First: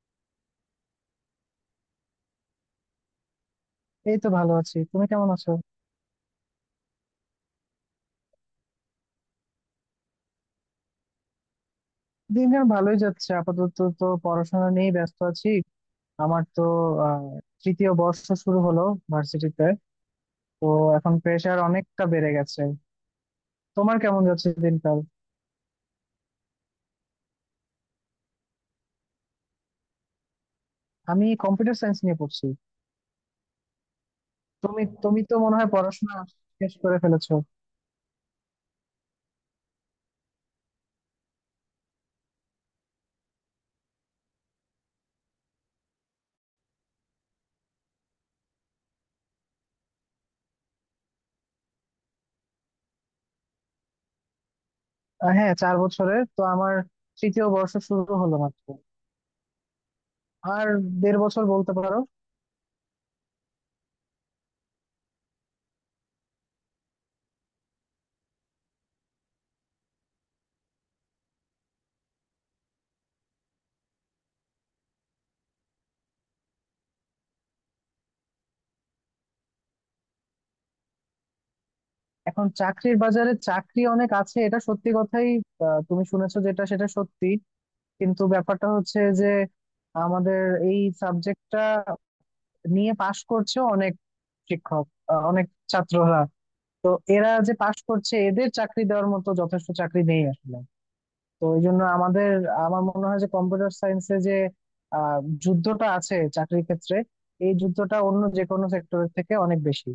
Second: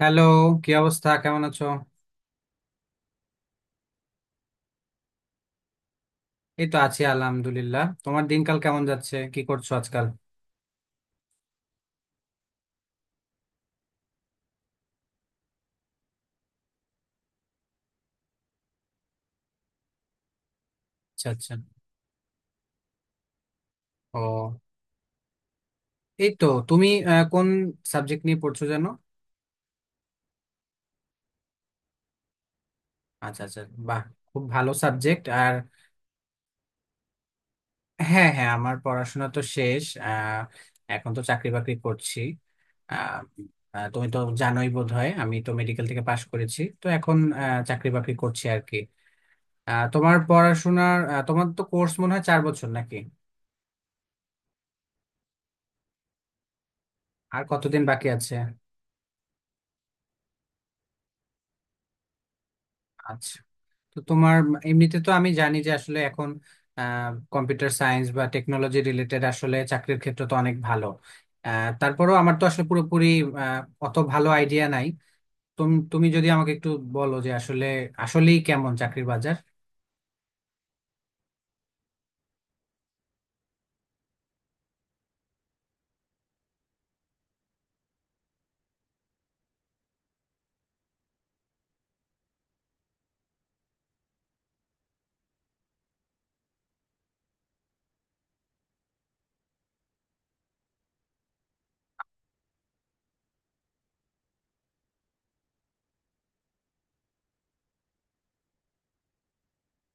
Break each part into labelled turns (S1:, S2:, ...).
S1: Hello. কি অবস্থা, কেমন আছো?
S2: এই তো ভালো আছি, তুমি কেমন আছো?
S1: এই তো আছি, আলহামদুলিল্লাহ। তোমার দিনকাল কেমন যাচ্ছে? কি করছো আজকাল?
S2: দিনকাল ভালোই যাচ্ছে, আপাতত তো পড়াশোনা নিয়ে ব্যস্ত আছি। আমার তো আহ তৃতীয় বর্ষ শুরু হলো ভার্সিটিতে, তো এখন
S1: আচ্ছা আচ্ছা।
S2: প্রেশার অনেকটা বেড়ে গেছে। তোমার কেমন যাচ্ছে
S1: ও,
S2: দিনকাল?
S1: এই তো। তুমি কোন সাবজেক্ট নিয়ে পড়ছো জানো?
S2: আমি কম্পিউটার সায়েন্স নিয়ে পড়ছি।
S1: আচ্ছা আচ্ছা। বাহ, খুব ভালো
S2: তুমি তুমি
S1: সাবজেক্ট।
S2: তো
S1: আর
S2: মনে হয় পড়াশোনা শেষ করে ফেলেছো।
S1: হ্যাঁ হ্যাঁ, আমার পড়াশোনা তো শেষ। এখন তো চাকরি বাকরি করছি। আহ, আহ, তুমি তো জানোই বোধহয়, আমি তো মেডিকেল থেকে পাশ করেছি, তো এখন চাকরি বাকরি করছি আর কি। তোমার পড়াশোনার তোমার তো কোর্স মনে হয় 4 বছর নাকি?
S2: হ্যাঁ, 4 বছরের, তো আমার
S1: আর
S2: তৃতীয় বর্ষ
S1: কতদিন বাকি
S2: শুরু
S1: আছে?
S2: হলো মাত্র। আর দেড় বছর বলতে পারো।
S1: আচ্ছা। তো তোমার এমনিতে তো আমি জানি যে আসলে এখন কম্পিউটার সায়েন্স বা টেকনোলজি রিলেটেড আসলে চাকরির ক্ষেত্র তো অনেক ভালো। তারপরেও আমার তো আসলে পুরোপুরি আহ, অত ভালো আইডিয়া নাই। তুমি তুমি যদি আমাকে একটু বলো যে আসলে আসলেই কেমন চাকরির বাজার।
S2: এখন চাকরির বাজারে চাকরি অনেক আছে, এটা সত্যি কথাই। তুমি শুনেছো যেটা সেটা সত্যি। কিন্তু ব্যাপারটা হচ্ছে যে আমাদের এই সাবজেক্টটা নিয়ে পাশ করছে অনেক শিক্ষক, অনেক ছাত্ররা। তো এরা যে পাশ করছে, এদের চাকরি দেওয়ার মতো যথেষ্ট চাকরি নেই আসলে। তো এই জন্য আমাদের, আমার মনে হয় যে কম্পিউটার সায়েন্সে যে আহ যুদ্ধটা আছে চাকরির ক্ষেত্রে, এই যুদ্ধটা অন্য যে কোনো সেক্টরের থেকে অনেক বেশি।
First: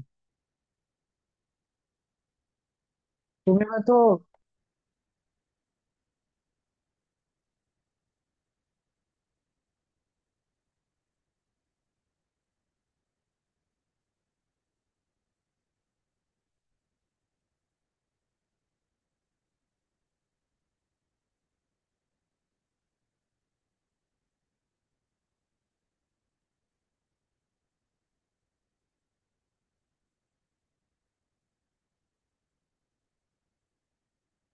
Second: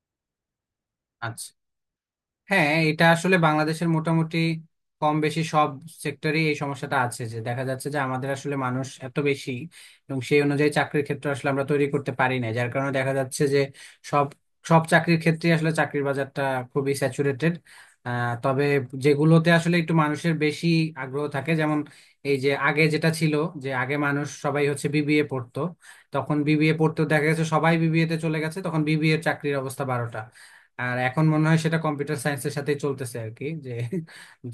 S1: আচ্ছা। হ্যাঁ, এটা আসলে
S2: তুমি
S1: বাংলাদেশের
S2: হয়তো
S1: মোটামুটি কম বেশি সব সেক্টরে এই সমস্যাটা আছে। যে দেখা যাচ্ছে যে আমাদের আসলে মানুষ এত বেশি, এবং সেই অনুযায়ী চাকরির ক্ষেত্র আসলে আমরা তৈরি করতে পারি না, যার কারণে দেখা যাচ্ছে যে সব সব চাকরির ক্ষেত্রে আসলে চাকরির বাজারটা খুবই স্যাচুরেটেড। তবে যেগুলোতে আসলে একটু মানুষের বেশি আগ্রহ থাকে, যেমন এই যে আগে যেটা ছিল, যে আগে মানুষ সবাই হচ্ছে বিবিএ পড়তো, তখন বিবিএ পড়তো, দেখা গেছে সবাই বিবিএ তে চলে গেছে, তখন বিবিএ এর চাকরির অবস্থা বারোটা। আর এখন মনে হয় সেটা কম্পিউটার সায়েন্সের সাথেই চলতেছে আর কি। যে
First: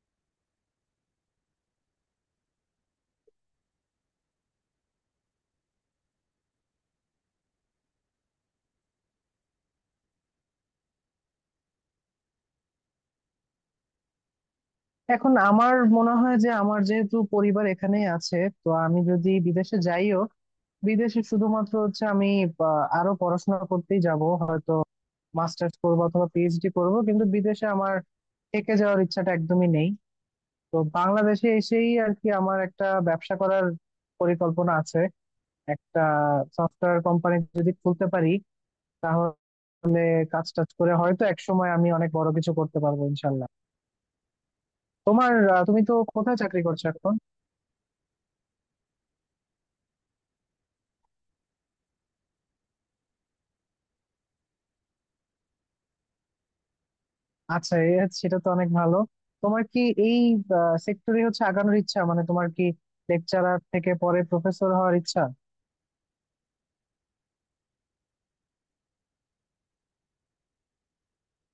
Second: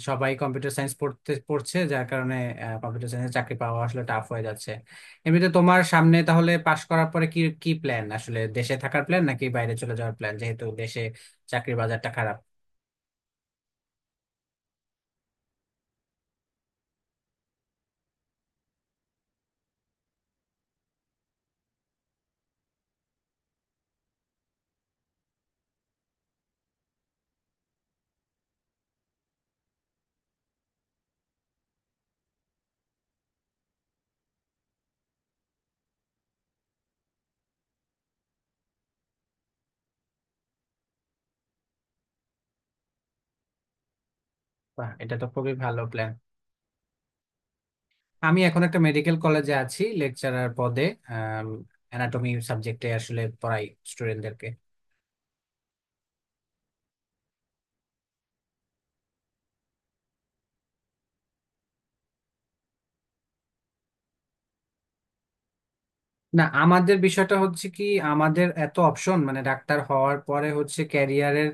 S1: সবাই কম্পিউটার সায়েন্স পড়তে পড়ছে, যার কারণে কম্পিউটার সায়েন্সে চাকরি পাওয়া আসলে টাফ হয়ে যাচ্ছে। এমনিতে তোমার সামনে তাহলে পাশ করার পরে কি কি প্ল্যান? আসলে দেশে থাকার প্ল্যান নাকি বাইরে চলে যাওয়ার প্ল্যান, যেহেতু দেশে চাকরির বাজারটা খারাপ?
S2: এখন আমার মনে হয় যে আমার যেহেতু পরিবার এখানেই আছে, তো আমি যদি বিদেশে যাইও, বিদেশে শুধুমাত্র হচ্ছে আমি আরো পড়াশোনা করতেই যাব হয়তো। মাস্টার্স করবো অথবা পিএইচডি করব, কিন্তু বিদেশে আমার থেকে যাওয়ার ইচ্ছাটা একদমই নেই। তো বাংলাদেশে এসেই আর কি আমার একটা ব্যবসা করার পরিকল্পনা আছে। একটা সফটওয়্যার কোম্পানি যদি খুলতে পারি, তাহলে কাজ টাজ করে হয়তো এক সময় আমি অনেক বড় কিছু করতে পারবো ইনশাল্লাহ।
S1: বাহ, এটা তো খুবই ভালো
S2: তুমি তো
S1: প্ল্যান।
S2: কোথায় চাকরি করছো এখন?
S1: আমি এখন একটা মেডিকেল কলেজে আছি লেকচারার পদে। অ্যানাটমি সাবজেক্টে আসলে পড়াই স্টুডেন্টদেরকে।
S2: আচ্ছা, সেটা তো অনেক ভালো। তোমার কি এই সেক্টরে হচ্ছে আগানোর ইচ্ছা, মানে তোমার কি লেকচারার থেকে পরে প্রফেসর হওয়ার ইচ্ছা?
S1: না, আমাদের বিষয়টা হচ্ছে কি, আমাদের এত অপশন, মানে ডাক্তার হওয়ার পরে হচ্ছে ক্যারিয়ারের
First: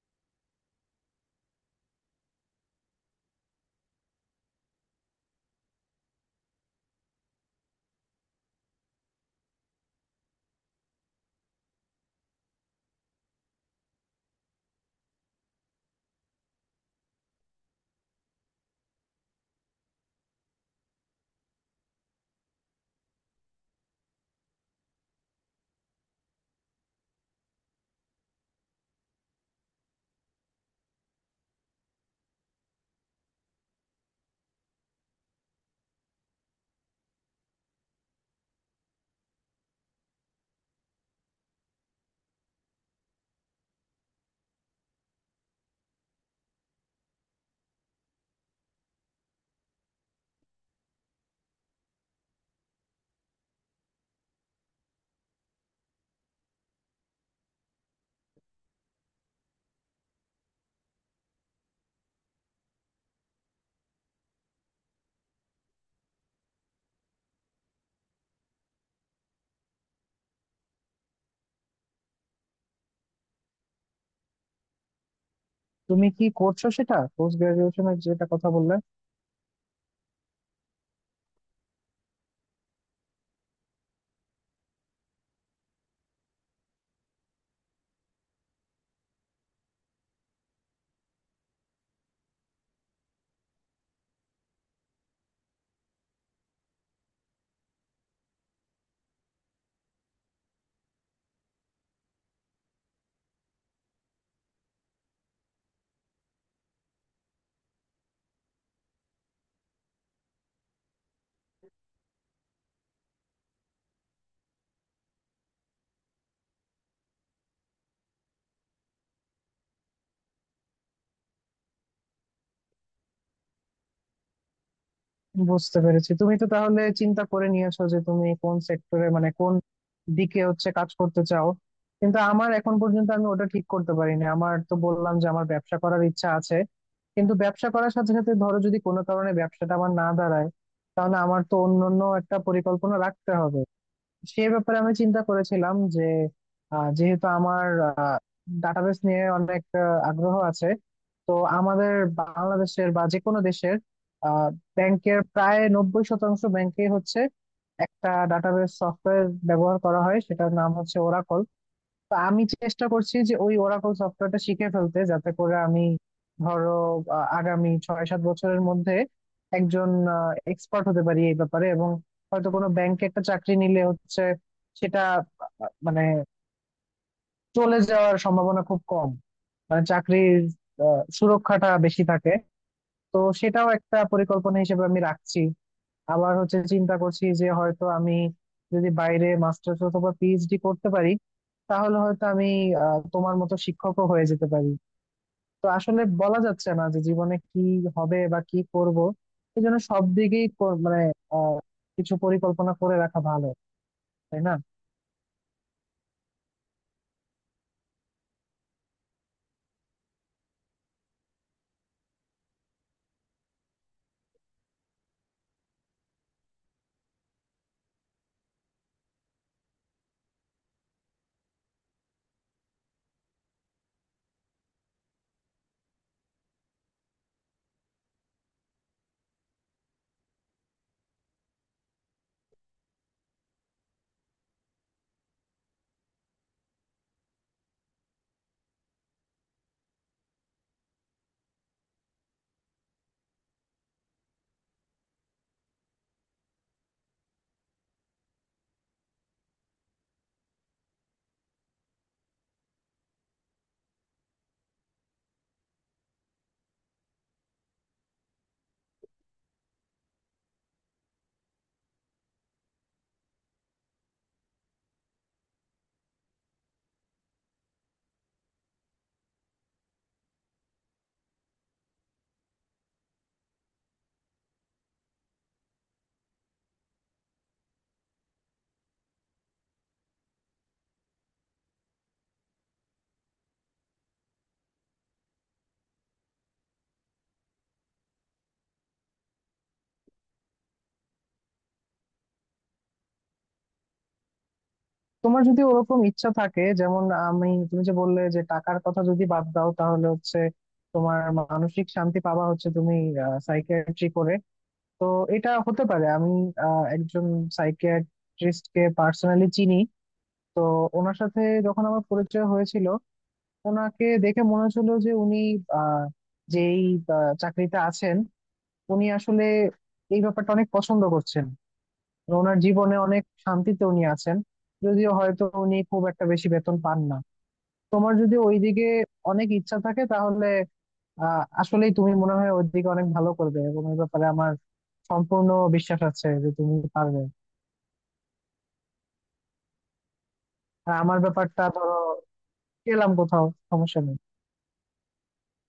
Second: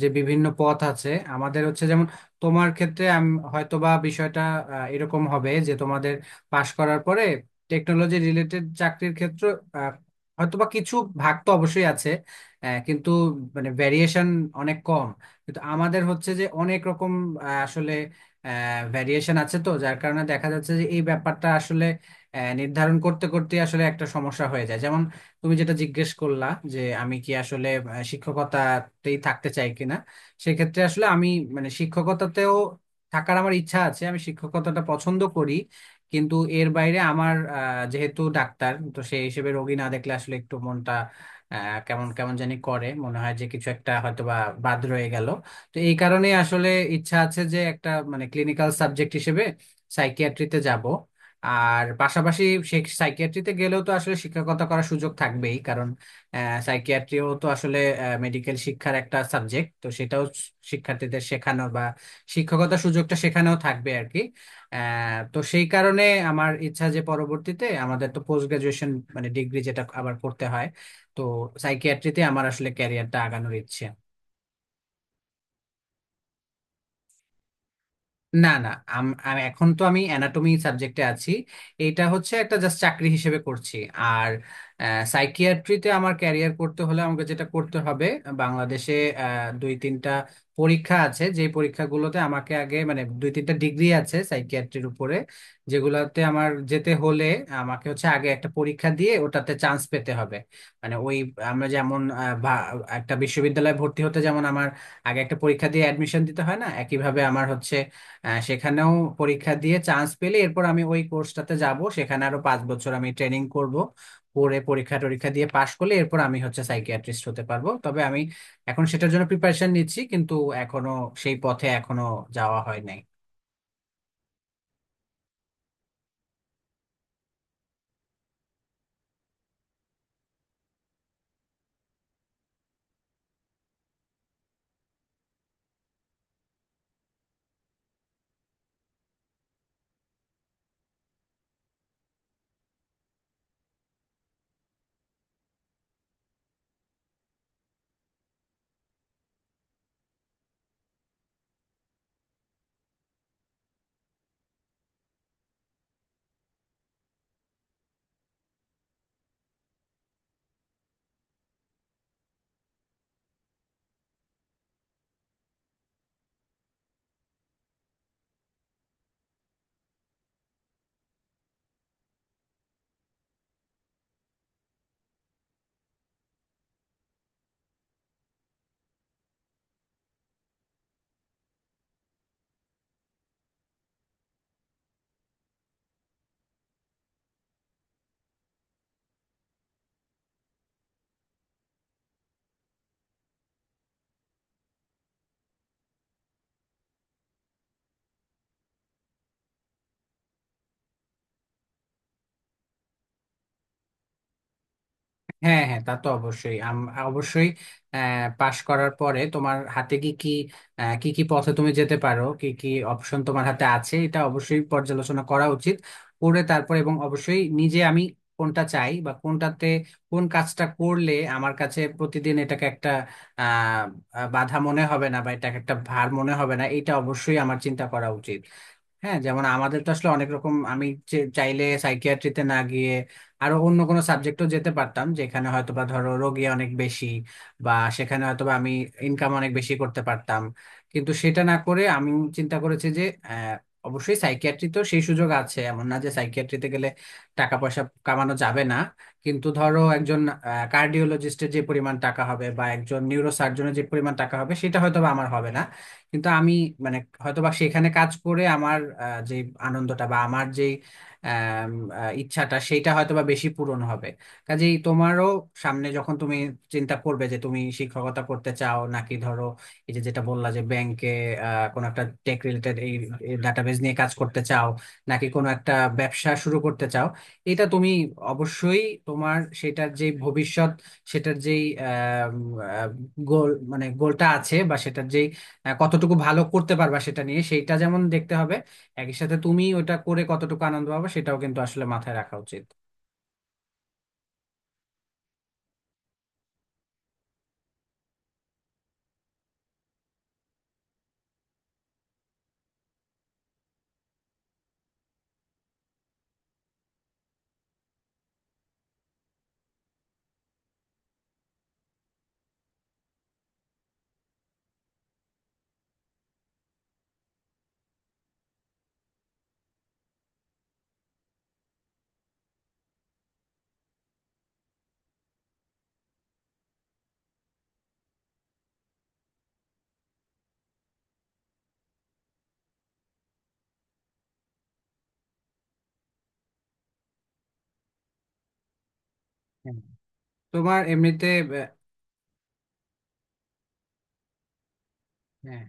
S1: যে বিভিন্ন পথ আছে। আমাদের হচ্ছে যেমন, তোমার ক্ষেত্রে হয়তো বা বিষয়টা এরকম হবে যে তোমাদের পাশ করার পরে টেকনোলজি রিলেটেড চাকরির ক্ষেত্র আহ, হয়তো বা কিছু ভাগ তো অবশ্যই আছে, কিন্তু মানে ভ্যারিয়েশন অনেক কম। কিন্তু আমাদের হচ্ছে যে অনেক রকম আসলে ভ্যারিয়েশন আছে, তো যার কারণে দেখা যাচ্ছে যে এই ব্যাপারটা নির্ধারণ করতে করতে আসলে একটা সমস্যা হয়ে যায়। যেমন তুমি যেটা জিজ্ঞেস করলা যে আমি কি আসলে শিক্ষকতাতেই থাকতে চাই কিনা। সেক্ষেত্রে আসলে আমি, মানে শিক্ষকতাতেও থাকার আমার ইচ্ছা আছে, আমি শিক্ষকতাটা পছন্দ করি। কিন্তু এর বাইরে আমার যেহেতু ডাক্তার, তো সেই হিসেবে রোগী না দেখলে আসলে একটু মনটা আহ, কেমন কেমন জানি করে, মনে হয় যে কিছু একটা হয়তোবা বাদ রয়ে গেল। তো এই কারণে আসলে ইচ্ছা আছে যে একটা মানে ক্লিনিক্যাল সাবজেক্ট হিসেবে সাইকিয়াট্রিতে যাব। আর পাশাপাশি সে, সাইকিয়াট্রিতে গেলেও তো আসলে শিক্ষকতা করার সুযোগ থাকবেই, কারণ সাইকিয়াট্রিও তো আসলে মেডিকেল শিক্ষার একটা সাবজেক্ট, তো সেটাও শিক্ষার্থীদের শেখানো বা শিক্ষকতার সুযোগটা সেখানেও থাকবে আর কি। তো সেই কারণে আমার ইচ্ছা যে পরবর্তীতে আমাদের তো পোস্ট গ্রাজুয়েশন মানে ডিগ্রি যেটা আবার করতে হয়, তো সাইকিয়াট্রিতে আমার আসলে ক্যারিয়ারটা আগানোর ইচ্ছে।
S2: তুমি কি করছো সেটা, পোস্ট গ্রাজুয়েশনের যেটা
S1: না
S2: কথা
S1: না,
S2: বললে?
S1: আমি এখন তো আমি অ্যানাটমি সাবজেক্টে আছি। এটা হচ্ছে একটা জাস্ট চাকরি হিসেবে করছি। আর সাইকিয়াট্রিতে আমার ক্যারিয়ার করতে হলে আমাকে যেটা করতে হবে, বাংলাদেশে 2-3টা পরীক্ষা আছে, যে পরীক্ষাগুলোতে আমাকে আগে, মানে 2-3টা ডিগ্রি আছে সাইকিয়াট্রির উপরে, যেগুলোতে আমার যেতে হলে আমাকে হচ্ছে আগে একটা পরীক্ষা দিয়ে ওটাতে চান্স পেতে হবে। মানে ওই, আমরা যেমন একটা বিশ্ববিদ্যালয়ে ভর্তি হতে যেমন আমার আগে একটা পরীক্ষা দিয়ে অ্যাডমিশন দিতে হয় না, সেখানেও পরীক্ষা দিয়ে চান্স পেলে এরপর আমি ওই কোর্সটাতে যাব, সেখানে আরো 5 বছর আমি ট্রেনিং করব। করে পরীক্ষা টরীক্ষা দিয়ে পাশ করলে এরপর আমি হচ্ছে সাইকিয়াট্রিস্ট হতে পারবো। তবে আমি এখন সেটার জন্য প্রিপারেশন নিচ্ছি, কিন্তু এখনো সেই পথে এখনো যাওয়া হয় নাই।
S2: বুঝতে পেরেছি। তুমি তো তাহলে চিন্তা করে নিয়েছো যে তুমি কোন সেক্টরে, মানে কোন দিকে হচ্ছে কাজ করতে চাও। কিন্তু আমার, এখন পর্যন্ত আমি ওটা ঠিক করতে পারিনি। আমার তো বললাম যে আমার ব্যবসা করার ইচ্ছা আছে, কিন্তু ব্যবসা করার সাথে সাথে ধরো যদি কোনো কারণে ব্যবসাটা আমার না দাঁড়ায়, তাহলে আমার তো অন্য অন্য একটা পরিকল্পনা রাখতে হবে। সে ব্যাপারে আমি চিন্তা করেছিলাম যে যেহেতু আমার ডাটাবেস নিয়ে অনেক আগ্রহ আছে, তো আমাদের বাংলাদেশের বা যে কোনো দেশের ব্যাংকের প্রায় 90% ব্যাংকে হচ্ছে একটা ডাটাবেস সফটওয়্যার ব্যবহার করা হয়, সেটার নাম হচ্ছে ওরাকল। তো আমি চেষ্টা করছি যে ওই ওরাকল সফটওয়্যারটা শিখে ফেলতে, যাতে করে আমি, ধরো আগামী 6-7 বছরের মধ্যে একজন এক্সপার্ট হতে পারি এই ব্যাপারে, এবং হয়তো কোনো ব্যাংকে একটা চাকরি নিলে হচ্ছে সেটা, মানে চলে যাওয়ার সম্ভাবনা খুব কম, মানে চাকরির আ, সুরক্ষাটা বেশি থাকে। তো সেটাও একটা পরিকল্পনা হিসেবে আমি রাখছি। আবার হচ্ছে চিন্তা করছি যে হয়তো আমি যদি বাইরে মাস্টার্স অথবা পিএইচডি করতে পারি, তাহলে হয়তো আমি তোমার মতো শিক্ষকও হয়ে যেতে পারি। তো আসলে বলা যাচ্ছে না যে জীবনে কি হবে বা কি করব। এই জন্য সব দিকেই মানে আহ, কিছু পরিকল্পনা করে রাখা ভালো, তাই না?
S1: হ্যাঁ হ্যাঁ, তা তো অবশ্যই। অবশ্যই পাশ করার পরে তোমার হাতে কি কি কি কি পথে তুমি যেতে পারো, কি কি অপশন তোমার হাতে আছে, এটা অবশ্যই পর্যালোচনা করা উচিত করে তারপর। এবং অবশ্যই নিজে আমি কোনটা চাই বা কোনটাতে, কোন কাজটা করলে আমার কাছে প্রতিদিন এটাকে একটা আহ আহ, বাধা মনে হবে না বা এটাকে একটা ভার মনে হবে না, এটা অবশ্যই আমার চিন্তা করা উচিত। হ্যাঁ, যেমন আমাদের তো আসলে অনেক রকম, আমি চাইলে সাইকিয়াট্রিতে না গিয়ে আরো অন্য কোনো সাবজেক্টও যেতে পারতাম, যেখানে হয়তোবা ধরো রোগী অনেক বেশি, বা সেখানে হয়তোবা আমি ইনকাম অনেক বেশি করতে পারতাম। কিন্তু সেটা না করে আমি চিন্তা করেছি যে আহ, অবশ্যই সাইকিয়াট্রি তো সেই সুযোগ আছে, এমন না যে সাইকিয়াট্রিতে গেলে টাকা পয়সা কামানো যাবে না। কিন্তু ধরো একজন কার্ডিওলজিস্টের যে পরিমাণ টাকা হবে বা একজন নিউরোসার্জনের যে পরিমাণ টাকা হবে, সেটা হয়তোবা আমার হবে না। কিন্তু আমি, মানে হয়তোবা সেখানে কাজ করে আমার যে আনন্দটা বা আমার যে আম, ইচ্ছাটা, সেইটা হয়তোবা বেশি পূরণ হবে। কাজেই তোমারও সামনে যখন তুমি চিন্তা করবে যে তুমি শিক্ষকতা করতে চাও, নাকি ধরো এই যে যেটা বললা যে ব্যাংকে কোনো একটা টেক রিলেটেড এই ডাটাবেজ নিয়ে কাজ করতে চাও, নাকি কোনো একটা ব্যবসা শুরু করতে চাও, এটা তুমি অবশ্যই তোমার সেটার যে ভবিষ্যৎ, সেটার যেই গোল, মানে গোলটা আছে বা সেটার যেই, হ্যাঁ, কতটুকু ভালো করতে পারবা সেটা নিয়ে, সেইটা যেমন দেখতে হবে, একই সাথে তুমি ওটা করে কতটুকু আনন্দ পাবা সেটাও কিন্তু আসলে মাথায় রাখা উচিত।
S2: তোমার যদি ওরকম ইচ্ছা থাকে, যেমন আমি, তুমি যে বললে যে টাকার কথা যদি বাদ দাও, তাহলে হচ্ছে তোমার মানসিক শান্তি পাবা হচ্ছে তুমি সাইকিয়াট্রি করে। তো এটা হতে পারে, আমি একজন সাইকিয়াট্রিস্ট কে পার্সোনালি চিনি। তো ওনার সাথে যখন আমার পরিচয় হয়েছিল, ওনাকে দেখে মনে হচ্ছিল যে উনি আহ, যেই চাকরিতে আছেন, উনি আসলে এই ব্যাপারটা অনেক পছন্দ করছেন। ওনার জীবনে অনেক শান্তিতে উনি আছেন, যদিও হয়তো উনি খুব একটা বেশি বেতন পান না। তোমার যদি ওইদিকে অনেক ইচ্ছা থাকে, তাহলে আসলেই তুমি মনে হয় ওইদিকে অনেক ভালো করবে, এবং এই ব্যাপারে আমার সম্পূর্ণ বিশ্বাস আছে যে তুমি পারবে।
S1: হ্যাঁ। তোমার
S2: আর আমার
S1: এমনিতে
S2: ব্যাপারটা
S1: আহ,
S2: ধরো, পেলাম কোথাও, সমস্যা নেই।
S1: হ্যাঁ,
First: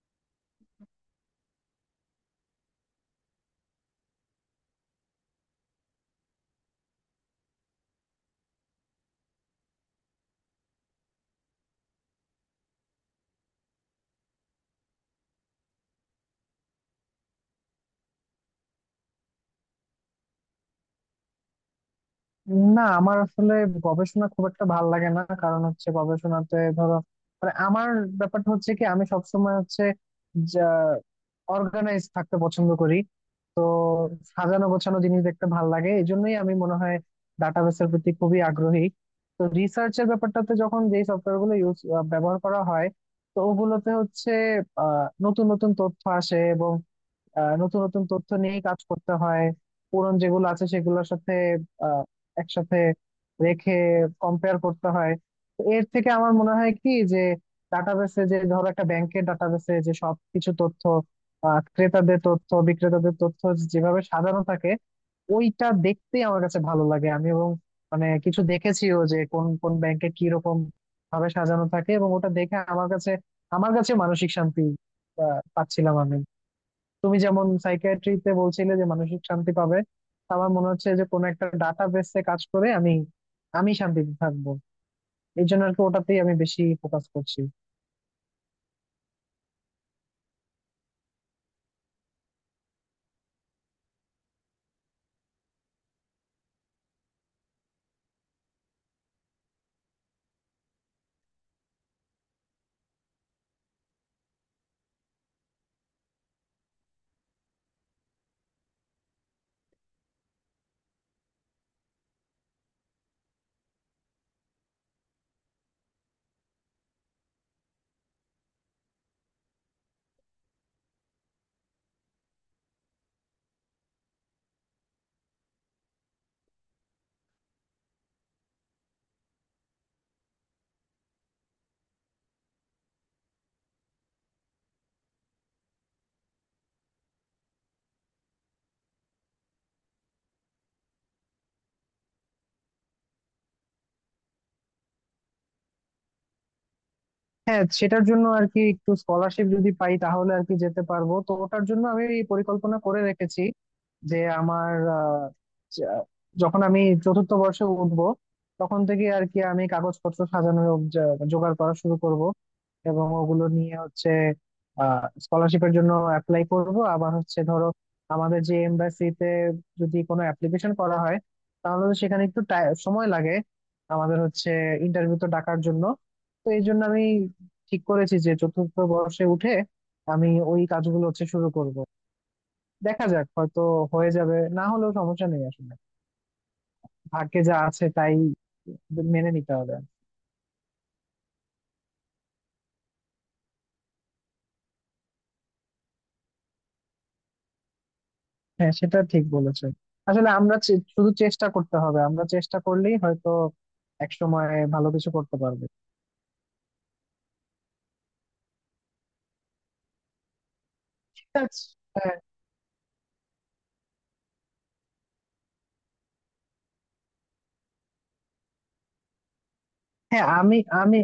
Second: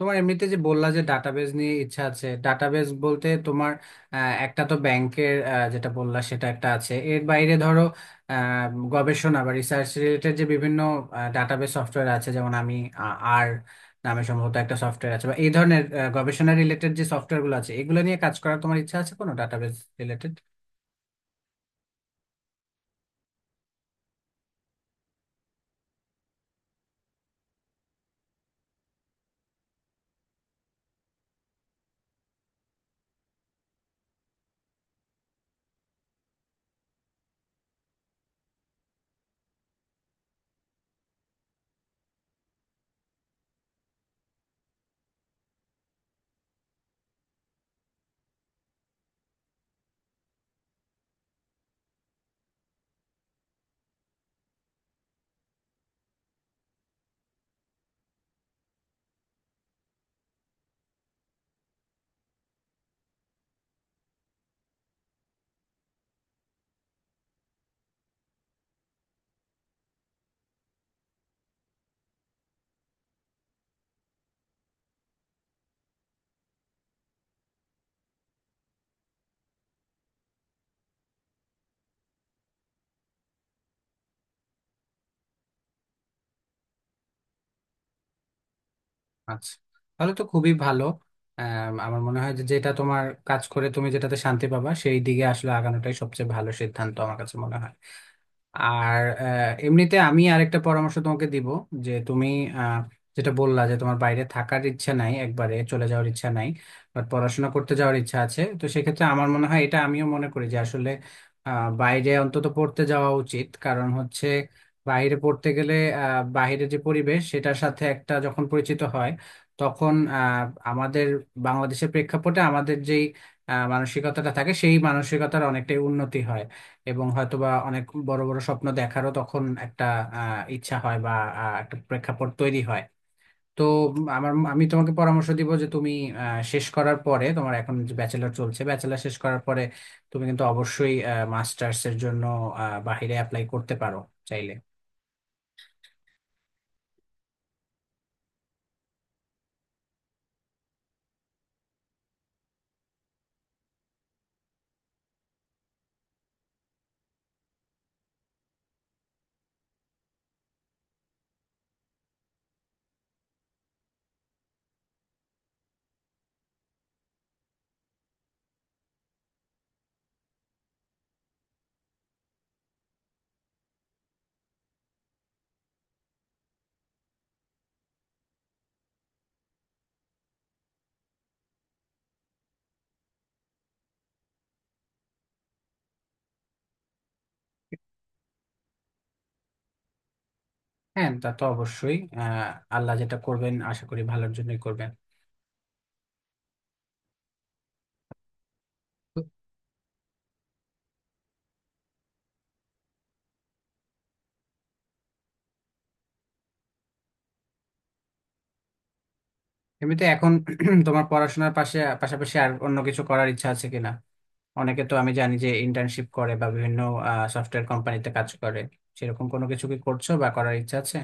S1: তোমার এমনিতে যে বললা যে ডাটাবেজ নিয়ে ইচ্ছা আছে, ডাটাবেজ বলতে তোমার একটা তো ব্যাংকের যেটা বললা সেটা একটা আছে, এর বাইরে ধরো আহ, গবেষণা বা রিসার্চ রিলেটেড যে বিভিন্ন ডাটাবেজ সফটওয়্যার আছে, যেমন আমি আর নামে সম্ভবত একটা সফটওয়্যার আছে, বা এই ধরনের গবেষণা রিলেটেড যে সফটওয়্যার গুলো আছে, এগুলো নিয়ে কাজ করার তোমার ইচ্ছা আছে কোনো ডাটাবেজ রিলেটেড?
S2: না, আমার আসলে গবেষণা খুব একটা ভালো লাগে না। কারণ হচ্ছে গবেষণাতে ধরো, মানে আমার ব্যাপারটা হচ্ছে কি, আমি সবসময় হচ্ছে যা অর্গানাইজ থাকতে পছন্দ করি। সাজানো গোছানো জিনিস দেখতে ভালো লাগে, এই জন্যই আমি মনে হয় ডাটাবেসের প্রতি খুবই আগ্রহী। তো রিসার্চের ব্যাপারটাতে যখন যে সফটওয়্যার গুলো ব্যবহার করা হয়, তো ওগুলোতে হচ্ছে নতুন নতুন তথ্য আসে, এবং নতুন নতুন তথ্য নিয়েই কাজ করতে হয়। পুরন যেগুলো আছে সেগুলোর সাথে আহ, একসাথে রেখে কম্পেয়ার করতে হয়। তো এর থেকে আমার মনে হয় কি যে, ডাটাবেসে, যে ধরো একটা ব্যাংকের ডাটাবেসে যে সব কিছু তথ্য, ক্রেতাদের তথ্য, বিক্রেতাদের তথ্য যেভাবে সাজানো থাকে, ওইটা দেখতেই আমার কাছে ভালো লাগে। আমি, এবং, মানে কিছু দেখেছিও যে কোন কোন ব্যাংকে কি রকম ভাবে সাজানো থাকে, এবং ওটা দেখে আমার কাছে মানসিক শান্তি পাচ্ছিলাম আমি। তুমি যেমন সাইকিয়াট্রিতে বলছিলে যে মানসিক শান্তি পাবে, আমার মনে হচ্ছে যে কোনো একটা ডাটা বেসে কাজ করে আমি আমি শান্তিতে থাকবো। এই জন্য আর কি ওটাতেই আমি বেশি ফোকাস করছি।
S1: আচ্ছা, তাহলে তো খুবই ভালো। আম, আমার মনে হয় যে যেটা তোমার কাজ করে তুমি যেটাতে শান্তি পাবা, সেই দিকে আসলে আগানোটাই সবচেয়ে ভালো সিদ্ধান্ত আমার কাছে মনে হয়। আর এমনিতে আমি আরেকটা পরামর্শ তোমাকে দিব যে তুমি আহ, যেটা বললা যে তোমার বাইরে থাকার ইচ্ছা নাই, একবারে চলে যাওয়ার ইচ্ছা নাই, বাট পড়াশোনা করতে যাওয়ার ইচ্ছা আছে। তো সেক্ষেত্রে আমার মনে হয়, এটা আমিও মনে করি যে আসলে বাইরে অন্তত পড়তে যাওয়া উচিত। কারণ হচ্ছে বাইরে পড়তে গেলে বাইরের যে পরিবেশ, সেটার সাথে একটা যখন পরিচিত হয়, তখন আমাদের বাংলাদেশের প্রেক্ষাপটে আমাদের যেই মানসিকতাটা থাকে, সেই মানসিকতার অনেকটাই উন্নতি হয়, এবং হয়তোবা অনেক বড় বড় স্বপ্ন দেখারও তখন একটা ইচ্ছা হয় বা একটা প্রেক্ষাপট তৈরি হয়। তো আমার, আমি তোমাকে পরামর্শ দিব যে তুমি শেষ করার পরে তোমার এখন যে ব্যাচেলর চলছে, ব্যাচেলর শেষ করার পরে তুমি কিন্তু অবশ্যই মাস্টার্স এর জন্য বাহিরে অ্যাপ্লাই করতে পারো চাইলে।
S2: হ্যাঁ, সেটার জন্য আর কি একটু স্কলারশিপ যদি পাই, তাহলে আর কি যেতে পারবো। তো ওটার জন্য আমি এই পরিকল্পনা করে রেখেছি যে আমার আহ, যা- যখন আমি চতুর্থ বর্ষে উঠবো, তখন থেকে আর কি আমি কাগজপত্র সাজানো, জোগাড় করা শুরু করব, এবং ওগুলো নিয়ে হচ্ছে স্কলারশিপের জন্য অ্যাপ্লাই করব। আবার হচ্ছে ধরো আমাদের যে এমবাসিতে যদি কোনো অ্যাপ্লিকেশন করা হয়, তাহলে তো সেখানে একটু সময় লাগে, আমাদের হচ্ছে ইন্টারভিউ তো ডাকার জন্য। তো এই জন্য আমি ঠিক করেছি যে চতুর্থ বর্ষে উঠে আমি ওই কাজগুলো হচ্ছে শুরু করব। দেখা যাক, হয়তো হয়ে যাবে, না হলেও সমস্যা নেই আসলে। ভাগ্যে যা আছে তাই মেনে নিতে হবে।
S1: হ্যাঁ, তা তো অবশ্যই। আল্লাহ যেটা করবেন আশা করি ভালোর জন্যই করবেন।
S2: হ্যাঁ, সেটা
S1: তো
S2: ঠিক বলেছে। আসলে আমরা শুধু চেষ্টা করতে হবে, আমরা চেষ্টা করলেই হয়তো একসময় ভালো কিছু করতে পারবে।
S1: এমনিতে এখন তোমার
S2: ঠিক
S1: পড়াশোনার
S2: আছে।
S1: পাশে
S2: হ্যাঁ।
S1: পাশাপাশি আর অন্য কিছু করার ইচ্ছা আছে কিনা? অনেকে তো আমি জানি যে ইন্টার্নশিপ করে বা বিভিন্ন সফটওয়্যার কোম্পানিতে কাজ করে, সেরকম কোনো কিছু কি করছো
S2: হ্যাঁ,
S1: বা করার
S2: আমি
S1: ইচ্ছা আছে?
S2: আমি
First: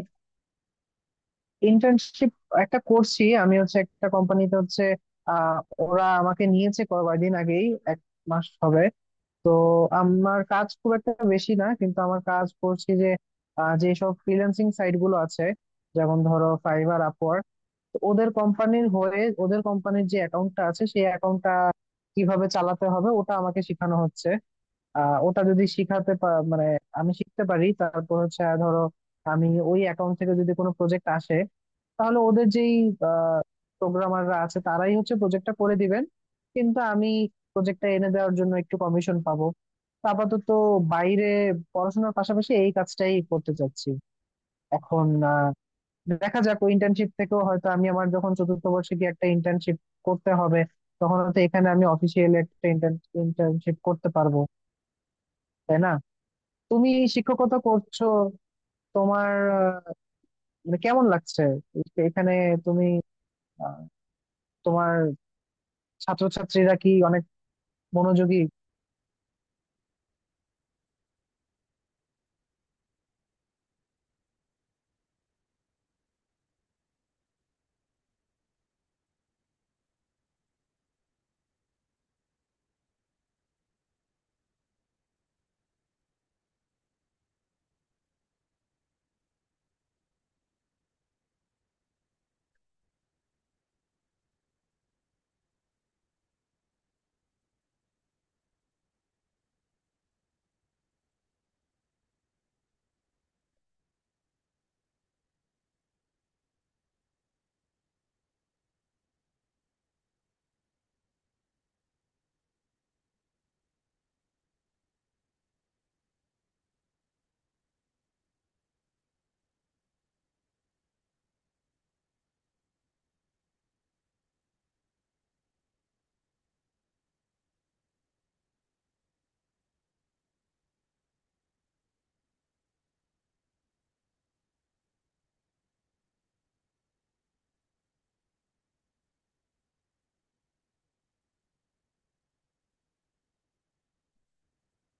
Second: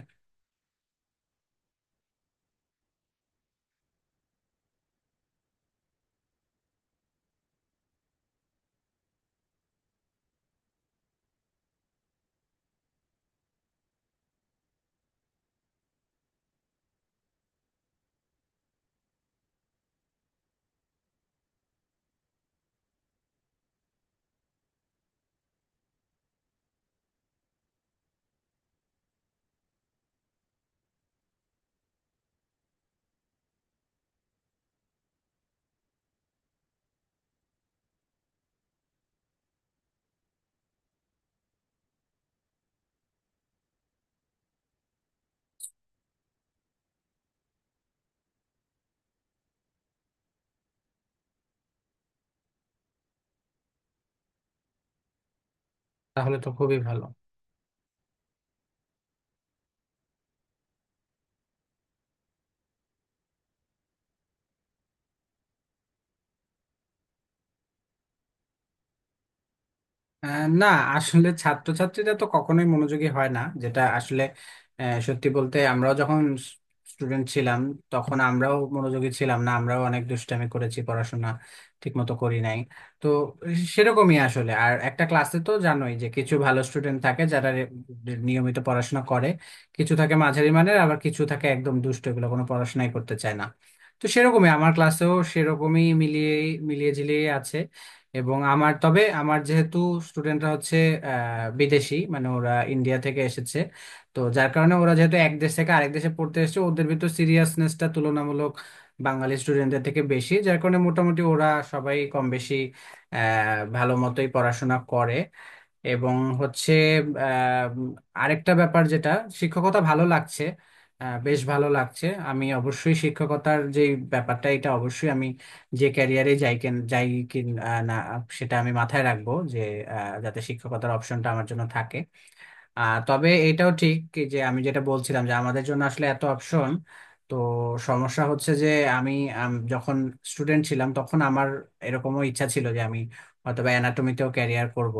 S2: ইন্টার্নশিপ একটা করছি। আমি হচ্ছে একটা কোম্পানিতে হচ্ছে, আহ ওরা আমাকে নিয়েছে কয়েকদিন আগেই, 1 মাস হবে। তো আমার কাজ খুব একটা বেশি না, কিন্তু আমার কাজ করছি যে যেসব ফ্রিল্যান্সিং সাইট গুলো আছে, যেমন ধরো ফাইবার, আপওয়ার্ক, তো ওদের কোম্পানির হয়ে ওদের কোম্পানির যে অ্যাকাউন্টটা আছে, সেই অ্যাকাউন্টটা কিভাবে চালাতে হবে ওটা আমাকে শেখানো হচ্ছে। ওটা যদি মানে আমি শিখতে পারি, তারপর হচ্ছে ধরো আমি ওই অ্যাকাউন্ট থেকে যদি কোনো প্রজেক্ট আসে, তাহলে ওদের যেই প্রোগ্রামাররা আছে তারাই হচ্ছে প্রজেক্টটা করে দিবেন, কিন্তু আমি প্রজেক্টটা এনে দেওয়ার জন্য একটু কমিশন পাবো। তো আপাতত বাইরে পড়াশোনার পাশাপাশি এই কাজটাই করতে চাচ্ছি এখন। আহ, দেখা যাক, ওই ইন্টার্নশিপ থেকেও হয়তো আমি, আমার যখন চতুর্থ বর্ষে গিয়ে একটা ইন্টার্নশিপ করতে হবে, তখন হয়তো এখানে আমি অফিসিয়ালি একটা ইন্টার্নশিপ করতে পারবো, তাই না?
S1: তাহলে তো খুবই
S2: তুমি
S1: ভালো।
S2: শিক্ষকতা করছো, তোমার আহ, মানে কেমন লাগছে এখানে? তুমি, আহ, তোমার ছাত্রছাত্রীরা কি অনেক মনোযোগী?
S1: না, আসলে ছাত্রছাত্রীরা তো কখনোই মনোযোগী হয় না, যেটা আসলে সত্যি বলতে আমরাও যখন স্টুডেন্ট ছিলাম তখন আমরাও মনোযোগী ছিলাম না, আমরাও অনেক দুষ্টামি করেছি, পড়াশোনা ঠিকমতো করি নাই। তো সেরকমই আসলে। আর একটা ক্লাসে তো জানোই যে কিছু ভালো স্টুডেন্ট থাকে যারা নিয়মিত পড়াশোনা করে, কিছু থাকে মাঝারি মানের, আবার কিছু থাকে একদম দুষ্ট, এগুলো কোনো পড়াশোনাই করতে চায় না। তো সেরকমই আমার ক্লাসেও সেরকমই মিলিয়ে মিলিয়ে ঝিলিয়ে আছে। এবং আমার, তবে আমার যেহেতু স্টুডেন্টরা হচ্ছে বিদেশি, মানে ওরা ইন্ডিয়া থেকে এসেছে, তো যার কারণে ওরা যেহেতু এক দেশ থেকে আরেক দেশে পড়তে এসেছে, ওদের ভিতর সিরিয়াসনেসটা তুলনামূলক বাঙালি স্টুডেন্টদের থেকে বেশি, যার কারণে মোটামুটি ওরা সবাই কম বেশি আহ ভালো মতোই পড়াশোনা করে। এবং হচ্ছে আহ, আরেকটা ব্যাপার যেটা, শিক্ষকতা ভালো লাগছে, বেশ ভালো লাগছে। আমি অবশ্যই শিক্ষকতার যে ব্যাপারটা, এটা অবশ্যই আমি যে ক্যারিয়ারে যাই, কেন যাই, কি না, সেটা আমি মাথায় রাখবো যে যাতে শিক্ষকতার অপশনটা আমার জন্য থাকে। তবে এটাও ঠিক যে আমি যেটা বলছিলাম যে আমাদের জন্য আসলে এত অপশন, তো সমস্যা হচ্ছে যে আমি, আম, যখন স্টুডেন্ট ছিলাম তখন আমার এরকমও ইচ্ছা ছিল যে আমি হয়তো বা অ্যানাটমিতেও ক্যারিয়ার করব।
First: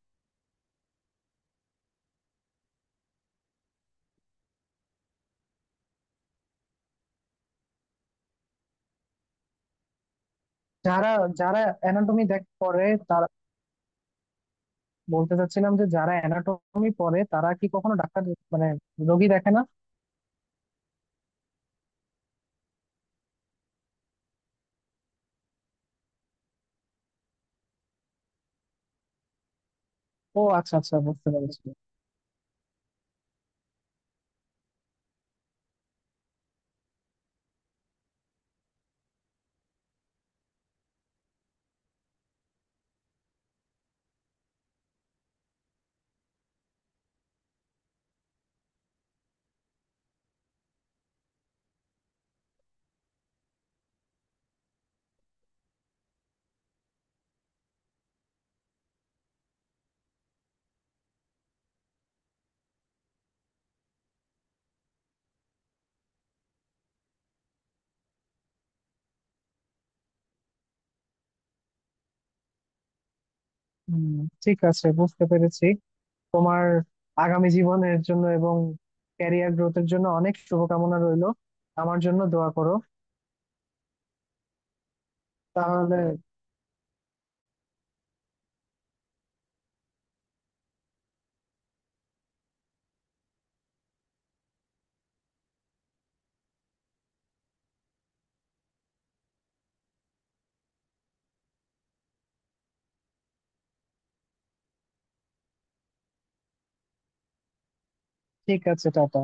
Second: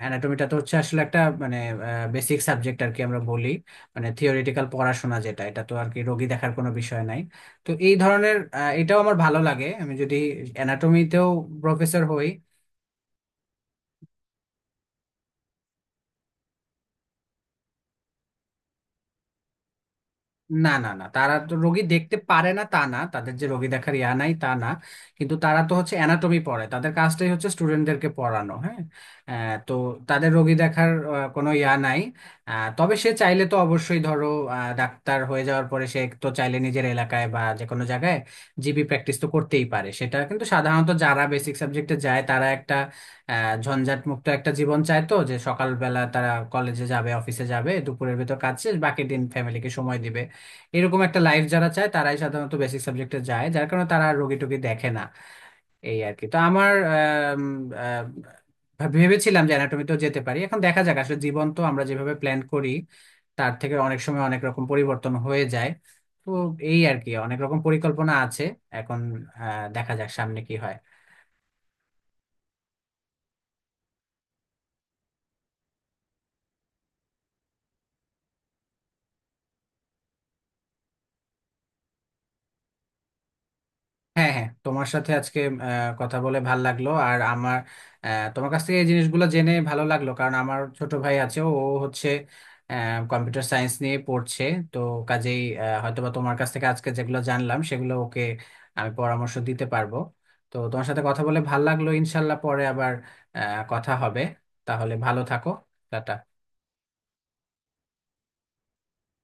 S1: অ্যানাটমিটা তো হচ্ছে আসলে একটা মানে বেসিক সাবজেক্ট আর কি আমরা বলি, মানে থিওরিটিক্যাল পড়াশোনা যেটা, এটা তো আর কি রোগী দেখার কোনো বিষয় নাই। তো এই ধরনের এটাও আমার ভালো লাগে, আমি যদি
S2: যারা,
S1: অ্যানাটমিতেও
S2: যারা
S1: প্রফেসর
S2: অ্যানাটমি
S1: হই।
S2: দেখ পড়ে তারা, বলতে চাচ্ছিলাম যে যারা অ্যানাটমি পড়ে তারা কি কখনো ডাক্তার, মানে রোগী দেখে না?
S1: না না না, তারা তো রোগী দেখতে পারে না তা না, তাদের যে রোগী দেখার ইয়া নাই তা না, কিন্তু তারা তো হচ্ছে অ্যানাটমি পড়ায়, তাদের কাজটাই হচ্ছে স্টুডেন্টদেরকে পড়ানো। হ্যাঁ, তো তাদের
S2: ও
S1: রোগী
S2: আচ্ছা
S1: দেখার
S2: আচ্ছা, বুঝতে
S1: কোনো
S2: পেরেছি।
S1: ইয়া নাই। তবে সে চাইলে তো অবশ্যই ধরো ডাক্তার হয়ে যাওয়ার পরে সে তো চাইলে নিজের এলাকায় বা যে কোনো জায়গায় জিবি প্র্যাকটিস তো করতেই পারে, সেটা। কিন্তু সাধারণত যারা বেসিক সাবজেক্টে যায় তারা একটা আহ, ঝঞ্ঝাট মুক্ত একটা জীবন চায়। তো যে সকালবেলা তারা কলেজে যাবে, অফিসে যাবে, দুপুরের ভিতর কাজ শেষ, বাকি দিন ফ্যামিলিকে সময় দিবে, এরকম একটা লাইফ যারা চায় তারাই সাধারণত বেসিক সাবজেক্টে যায়, যার কারণে তারা আর রোগী টোগী দেখে না। এই আর কি, তো আমার আম, আম, ভেবেছিলাম যে অ্যানাটমিতেও যেতে পারি। এখন দেখা যাক, আসলে জীবন তো আমরা যেভাবে প্ল্যান করি তার থেকে অনেক সময় অনেক রকম পরিবর্তন হয়ে যায়। তো এই আর কি, অনেক রকম পরিকল্পনা আছে এখন, দেখা যাক সামনে কি হয়।
S2: হম, ঠিক আছে, বুঝতে পেরেছি। তোমার আগামী জীবনের জন্য এবং ক্যারিয়ার গ্রোথের জন্য অনেক শুভকামনা রইলো। আমার জন্য দোয়া করো।
S1: হ্যাঁ হ্যাঁ, তোমার সাথে আজকে
S2: তাহলে
S1: কথা বলে ভাল লাগলো। আর আমার তোমার কাছ থেকে এই জিনিসগুলো জেনে ভালো লাগলো, কারণ আমার ছোট ভাই আছে ও হচ্ছে কম্পিউটার সায়েন্স নিয়ে পড়ছে। তো কাজেই হয়তোবা তোমার কাছ থেকে আজকে যেগুলো জানলাম সেগুলো ওকে আমি পরামর্শ দিতে পারবো। তো তোমার সাথে কথা বলে ভাল লাগলো, ইনশাল্লাহ পরে আবার কথা হবে। তাহলে ভালো থাকো, টাটা।
S2: ঠিক আছে, টাটা।